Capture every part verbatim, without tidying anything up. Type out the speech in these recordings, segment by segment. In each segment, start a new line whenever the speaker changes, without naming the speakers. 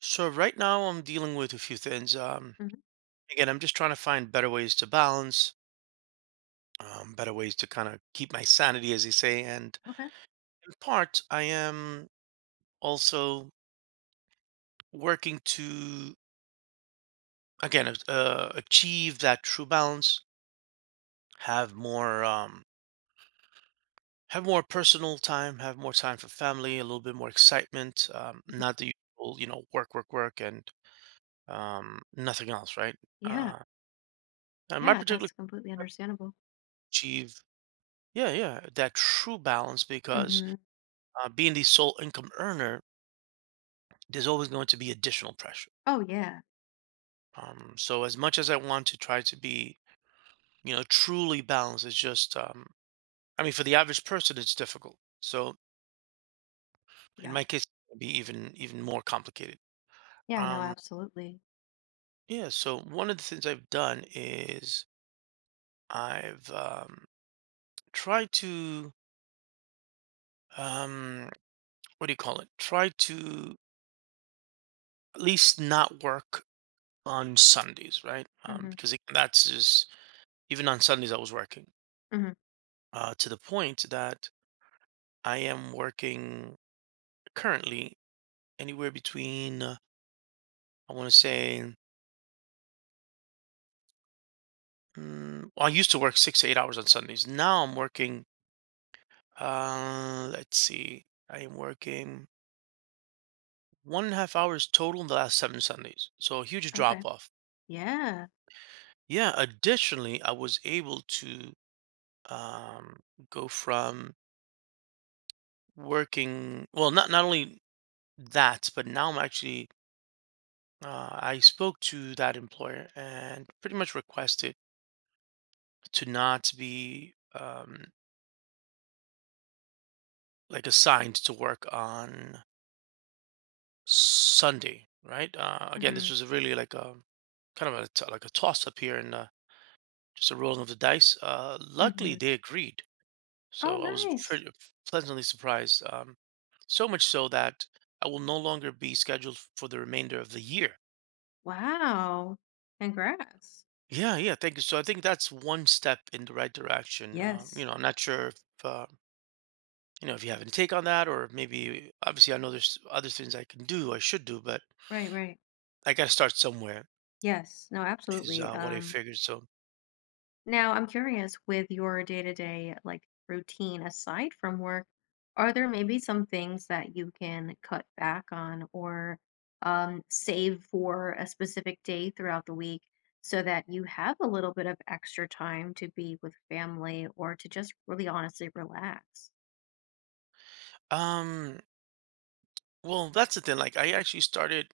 So right now I'm dealing with a few things. Um,
Hmm.
again, I'm just trying to find better ways to balance, um, better ways to kind of keep my sanity, as they say. And
Okay.
in part, I am also working to again a- uh, achieve that true balance, have more um, have more personal time, have more time for family, a little bit more excitement, um,
Mhm.
not the usual, you know, work, work, work, and um, nothing else, right?
Yeah.
Uh, and my
Yeah,
particular
that's completely understandable.
achieve. Yeah, yeah, that true balance, because
Hmm.
uh, being the sole income earner, there's always going to be additional pressure.
Oh, yeah.
Um, so as much as I want to try to be, you know, truly balanced, it's just, um, I mean, for the average person, it's difficult. So in
Yeah.
my case, it'd be even even more complicated.
Yeah, no,
Um,
absolutely.
yeah. So one of the things I've done is I've um, tried to, um, what do you call it? Try to at least not work on Sundays, right? Um,
Hmm.
because it, that's just even on Sundays I was working
Hmm.
uh, to the point that I am working currently anywhere between uh, I want to say mm, well, I used to work six to eight hours on Sundays. Now I'm working. Uh, let's see, I am working one and a half hours total in the last seven Sundays. So a huge
Okay.
drop off.
Yeah.
Yeah. Additionally, I was able to um, go from working, well, not not only that, but now I'm actually uh, I spoke to that employer and pretty much requested to not be um, like assigned to work on Sunday, right? Uh, again,
Hmm.
this was really like a kind of a t- like a toss up here and uh, just a rolling of the dice. Uh, luckily,
Hmm.
they agreed,
Oh,
so I was
nice.
pretty pleasantly surprised. Um, so much so that I will no longer be scheduled for the remainder of the year.
Wow. Congrats.
Yeah, yeah, thank you. So I think that's one step in the right direction. Um, you
Yes.
know, I'm not sure if uh, you know if you have any take on that, or maybe obviously I know there's other things I can do, I should do, but
Right. Right.
I got to start somewhere.
Yes, no,
Is
absolutely.
uh, what I
Um,
figured. So,
Now, I'm curious with your day-to-day, like routine aside from work, are there maybe some things that you can cut back on or um, save for a specific day throughout the week so that you have a little bit of extra time to be with family or to just really honestly relax?
um, well, that's the thing. Like, I actually started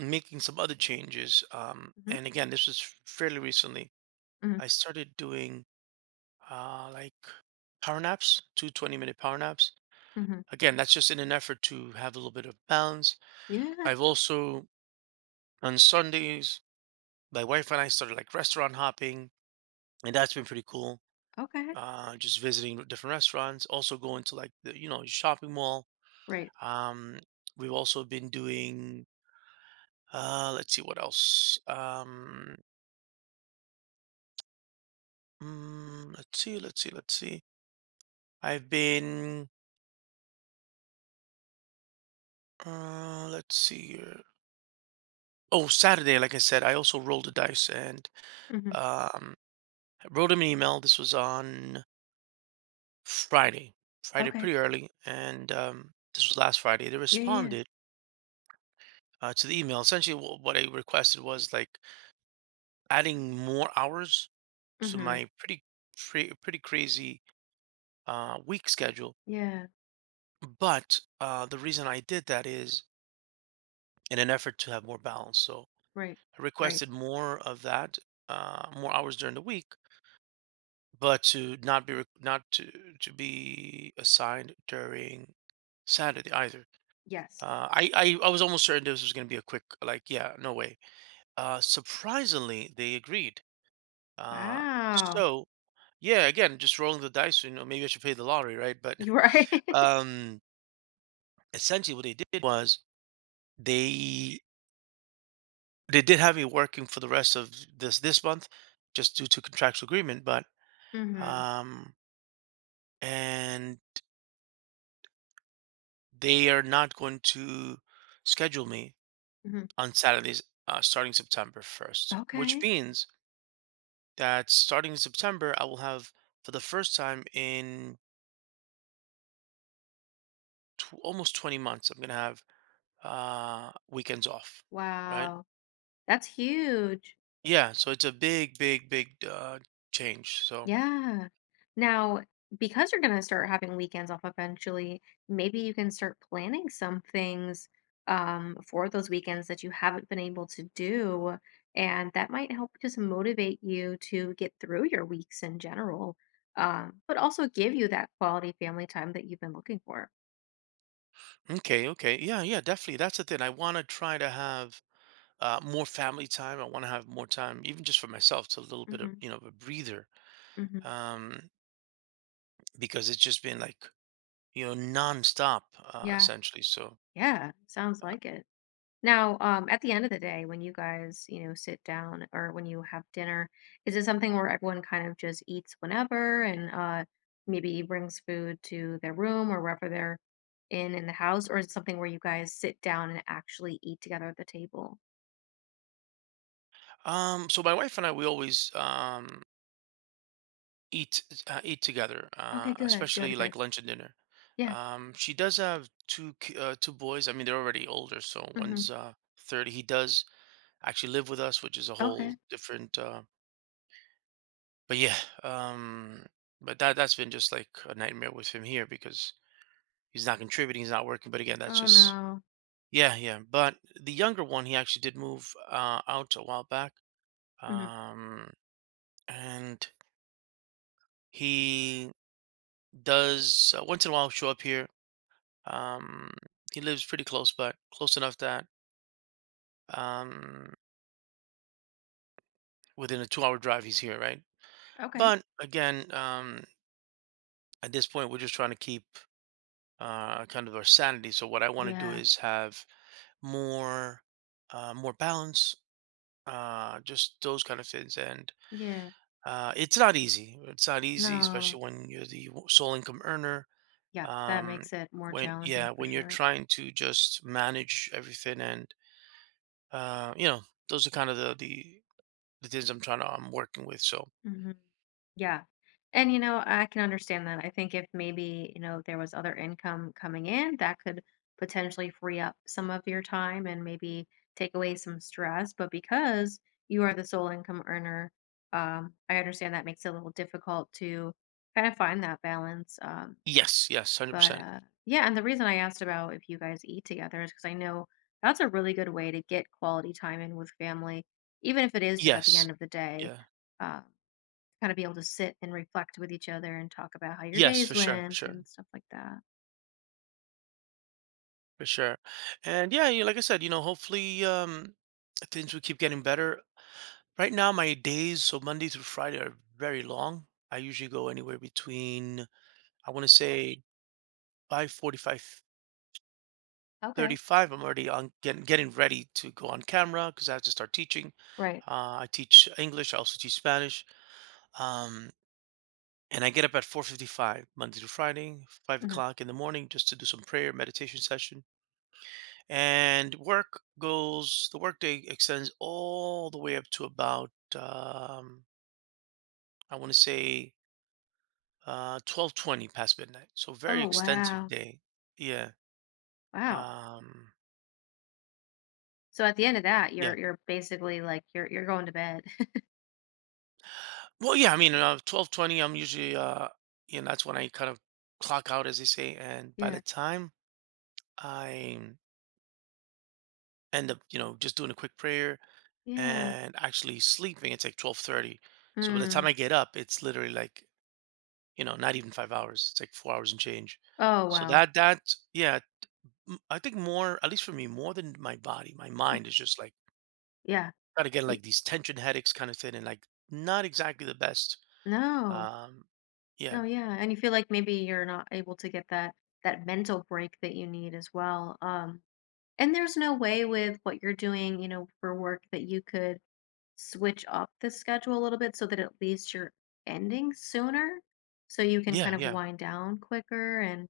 making some other changes, um,
Hmm.
and again, this was fairly recently.
Hmm.
I started doing uh, like power naps, two twenty-minute power naps.
Hmm.
Again, that's just in an effort to have a little bit of balance.
Yeah.
I've also on Sundays, my wife and I started like restaurant hopping, and that's been pretty cool.
Okay.
Uh, just visiting different restaurants, also going to like the you know shopping mall.
Right.
Um, we've also been doing. Uh, let's see what else. Um, mm, let's see, let's see, let's see. I've been. Uh, let's see here. Oh, Saturday, like I said, I also rolled the dice and
Hmm.
um, wrote him an email. This was on Friday, Friday
Okay.
pretty early, and um, this was last Friday. They
Yeah. Yeah.
responded uh, to the email. Essentially, wh- what I requested was like adding more hours to
Hmm.
my pretty pretty, pretty crazy uh, week schedule.
Yeah.
But uh, the reason I did that is in an effort to have more balance. So
Right.
I
Right.
requested more of that, uh, more hours during the week, but to not be re- not to to be assigned during Saturday either.
Yes.
Uh, I, I I was almost certain this was going to be a quick like yeah no way. Uh, surprisingly, they agreed. Uh,
Wow.
so yeah, again, just rolling the dice. You know, maybe I should pay the lottery, right? But
You're right.
um, essentially, what they did was they they did have me working for the rest of this this month, just due to contractual agreement. But
Mhm,
um, and they are not going to schedule me
mhm.
on Saturdays uh, starting September first, which
Okay.
means that starting in September, I will have for the first time in tw- almost twenty months, I'm going to have uh, weekends off, right?
Wow, that's huge.
Yeah, so it's a big, big, big uh, change. So,
Yeah. Now, because you're gonna start having weekends off eventually, maybe you can start planning some things um, for those weekends that you haven't been able to do, and that might help just motivate you to get through your weeks in general, um, but also give you that quality family time that you've been looking for.
okay, okay. Yeah, yeah, definitely. That's the thing. I want to try to have uh, more family time. I want to have more time, even just for myself. It's a little bit of,
Hmm.
you know, a breather,
Hmm.
um, because it's just been like, you know, nonstop, uh,
Yeah.
essentially. So,
Yeah, sounds like it. Now, um, at the end of the day, when you guys, you know, sit down or when you have dinner, is it something where everyone kind of just eats whenever and uh, maybe brings food to their room or wherever they're in in the house, or is it something where you guys sit down and actually eat together at the table?
um, so my wife and I, we always, um, eat uh, eat together, uh,
Okay, good,
especially
good, good.
like lunch and dinner.
Yeah.
Um, she does have two ki- uh, two boys. I mean, they're already older, so
Mm-hmm.
one's uh, thirty. He does actually live with us, which is a
Okay.
whole different. Uh, but yeah, um, but that that's been just like a nightmare with him here because he's not contributing, he's not working. But again, that's
Oh
just.
no.
Yeah, yeah. But the younger one, he actually did move uh, out a while back,
Hmm.
um, and he does uh, once in a while show up here. Um, he lives pretty close, but close enough that, um, within a two-hour drive, he's here, right?
Okay.
But again, um, at this point, we're just trying to keep uh, kind of our sanity. So what I want to do
Yeah.
is have more, uh, more balance, uh, just those kind of things. And
Yeah.
uh, it's not easy. It's not easy,
No.
especially when you're the w- sole income earner.
Yeah, that
Um,
makes it more
when
challenging
yeah,
for
when you're
sure.
trying to just manage everything and uh, you know, those are kind of the the The things I'm trying to I'm working with, so
Mhm. Yeah. And, you know, I can understand that. I think if maybe, you know, there was other income coming in, that could potentially free up some of your time and maybe take away some stress. But because you are the sole income earner, um, I understand that makes it a little difficult to kind of find that balance. Um,
yes, yes,
but
a hundred percent.
uh, yeah, and the reason I asked about if you guys eat together is because I know that's a really good way to get quality time in with family, even if it is just at the
Yes.
end of the day.
Yeah.
um, Kind of be able to sit and reflect with each other and talk about how your
Yes,
days
for sure, for
went
sure,
and stuff like that.
for sure. And, yeah, you like I said, you know, hopefully, um, things will keep getting better. Right now, my days, so Monday through Friday, are very long. I usually go anywhere between, I wanna say, by forty-five,
Okay.
thirty-five. I'm already on getting getting ready to go on camera because I have to start teaching.
Right.
Uh, I teach English, I also teach Spanish. Um and I get up at four fifty-five Monday to Friday, five
Hmm.
o'clock in the morning, just to do some prayer meditation session. And work goes the work day extends all the way up to about um, I want to say uh, twelve twenty past midnight. So very
Oh
extensive
wow.
day. Yeah.
Wow.
Um,
So at the end of that,
yeah.
you're you're basically like you're you're going to bed.
Well, yeah. I mean, uh, twelve twenty. I'm usually uh, you know that's when I kind of clock out, as they say. And by
Yeah.
the time I end up, you know, just doing a quick prayer
Yeah.
and actually sleeping, it's like twelve thirty, so by the time
Hmm.
I get up it's literally like, you know not even five hours. It's like four hours and change.
Oh
So
wow.
that that, yeah, m- I think more, at least for me, more than my body, my mind is just like
Yeah.
got to get
Y-
like these tension headaches kind of thing, and like not exactly the best.
No.
um yeah,
No, yeah. And you feel like maybe you're not able to get that that mental break that you need as well. Um and there's no way with what you're doing, you know, for work that you could switch up the schedule a little bit so that at least you're ending sooner so you can
yeah,
kind of
yeah.
wind down quicker and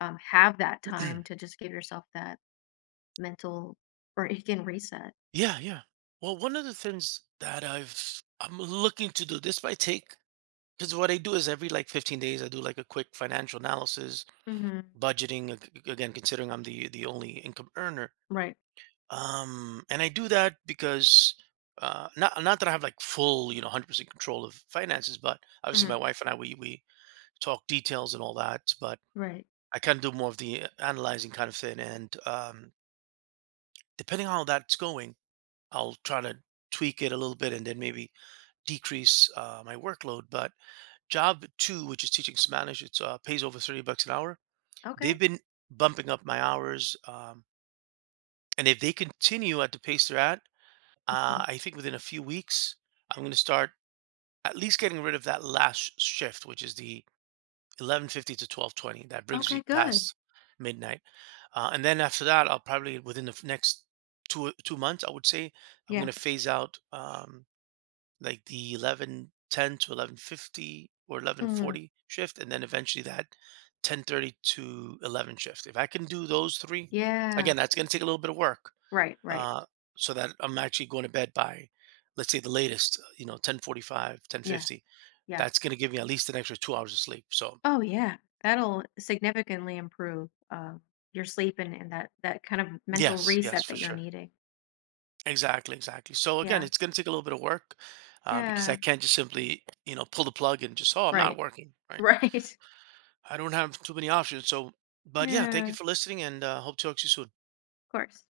um, have that time to just give yourself that mental or you can reset.
Yeah, yeah. Well, one of the things that i've i'm looking to do, this might take, because what I do is every like fifteen days I do like a quick financial analysis,
Hmm.
budgeting, ag- again considering I'm the the only income earner.
Right.
Um and I do that because uh not not that I have like full, you know a hundred percent control of finances, but obviously
Hmm.
my wife and I, we we talk details and all that. But
Right.
I kind of do more of the uh, analyzing kind of thing, and um depending on how that's going, I'll try to tweak it a little bit and then maybe decrease uh, my workload. But job two, which is teaching Spanish, it's uh, pays over thirty bucks an hour. They've
Okay.
been bumping up my hours. Um And if they continue at the pace they're at,
Hmm.
uh, I think within a few weeks, I'm going to start at least getting rid of that last sh- shift, which is the eleven fifty to twelve twenty. That brings
Okay,
me
good.
past midnight, uh, and then after that, I'll probably within the f- next two two months, I would say, I'm
Yeah.
going to phase out, um, like the eleven ten to eleven fifty or
Hmm.
eleven forty shift, and then eventually that ten thirty to eleven shift. If I can do those three,
Yeah.
again, that's going to take a little bit of work,
Right. Right.
uh, so that I'm actually going to bed by, let's say, the latest, uh, you know, ten forty-five,
Yeah.
ten fifty.
Yeah.
That's going to give me at least an extra two hours of sleep. So
Oh yeah, that'll significantly improve uh, your sleep and, and that that kind of mental
yes, yes,
reset
for
that you're
sure.
needing.
Exactly, exactly. So again,
Yeah.
it's going to take a little bit of work uh, because I
Yeah.
can't just simply, you know, pull the plug and just, oh, I'm not
Right.
working, right?
Right.
I don't have too many options. So, but yeah, thank
Yeah,
you
of
for listening and uh, hope to talk to you soon.
course.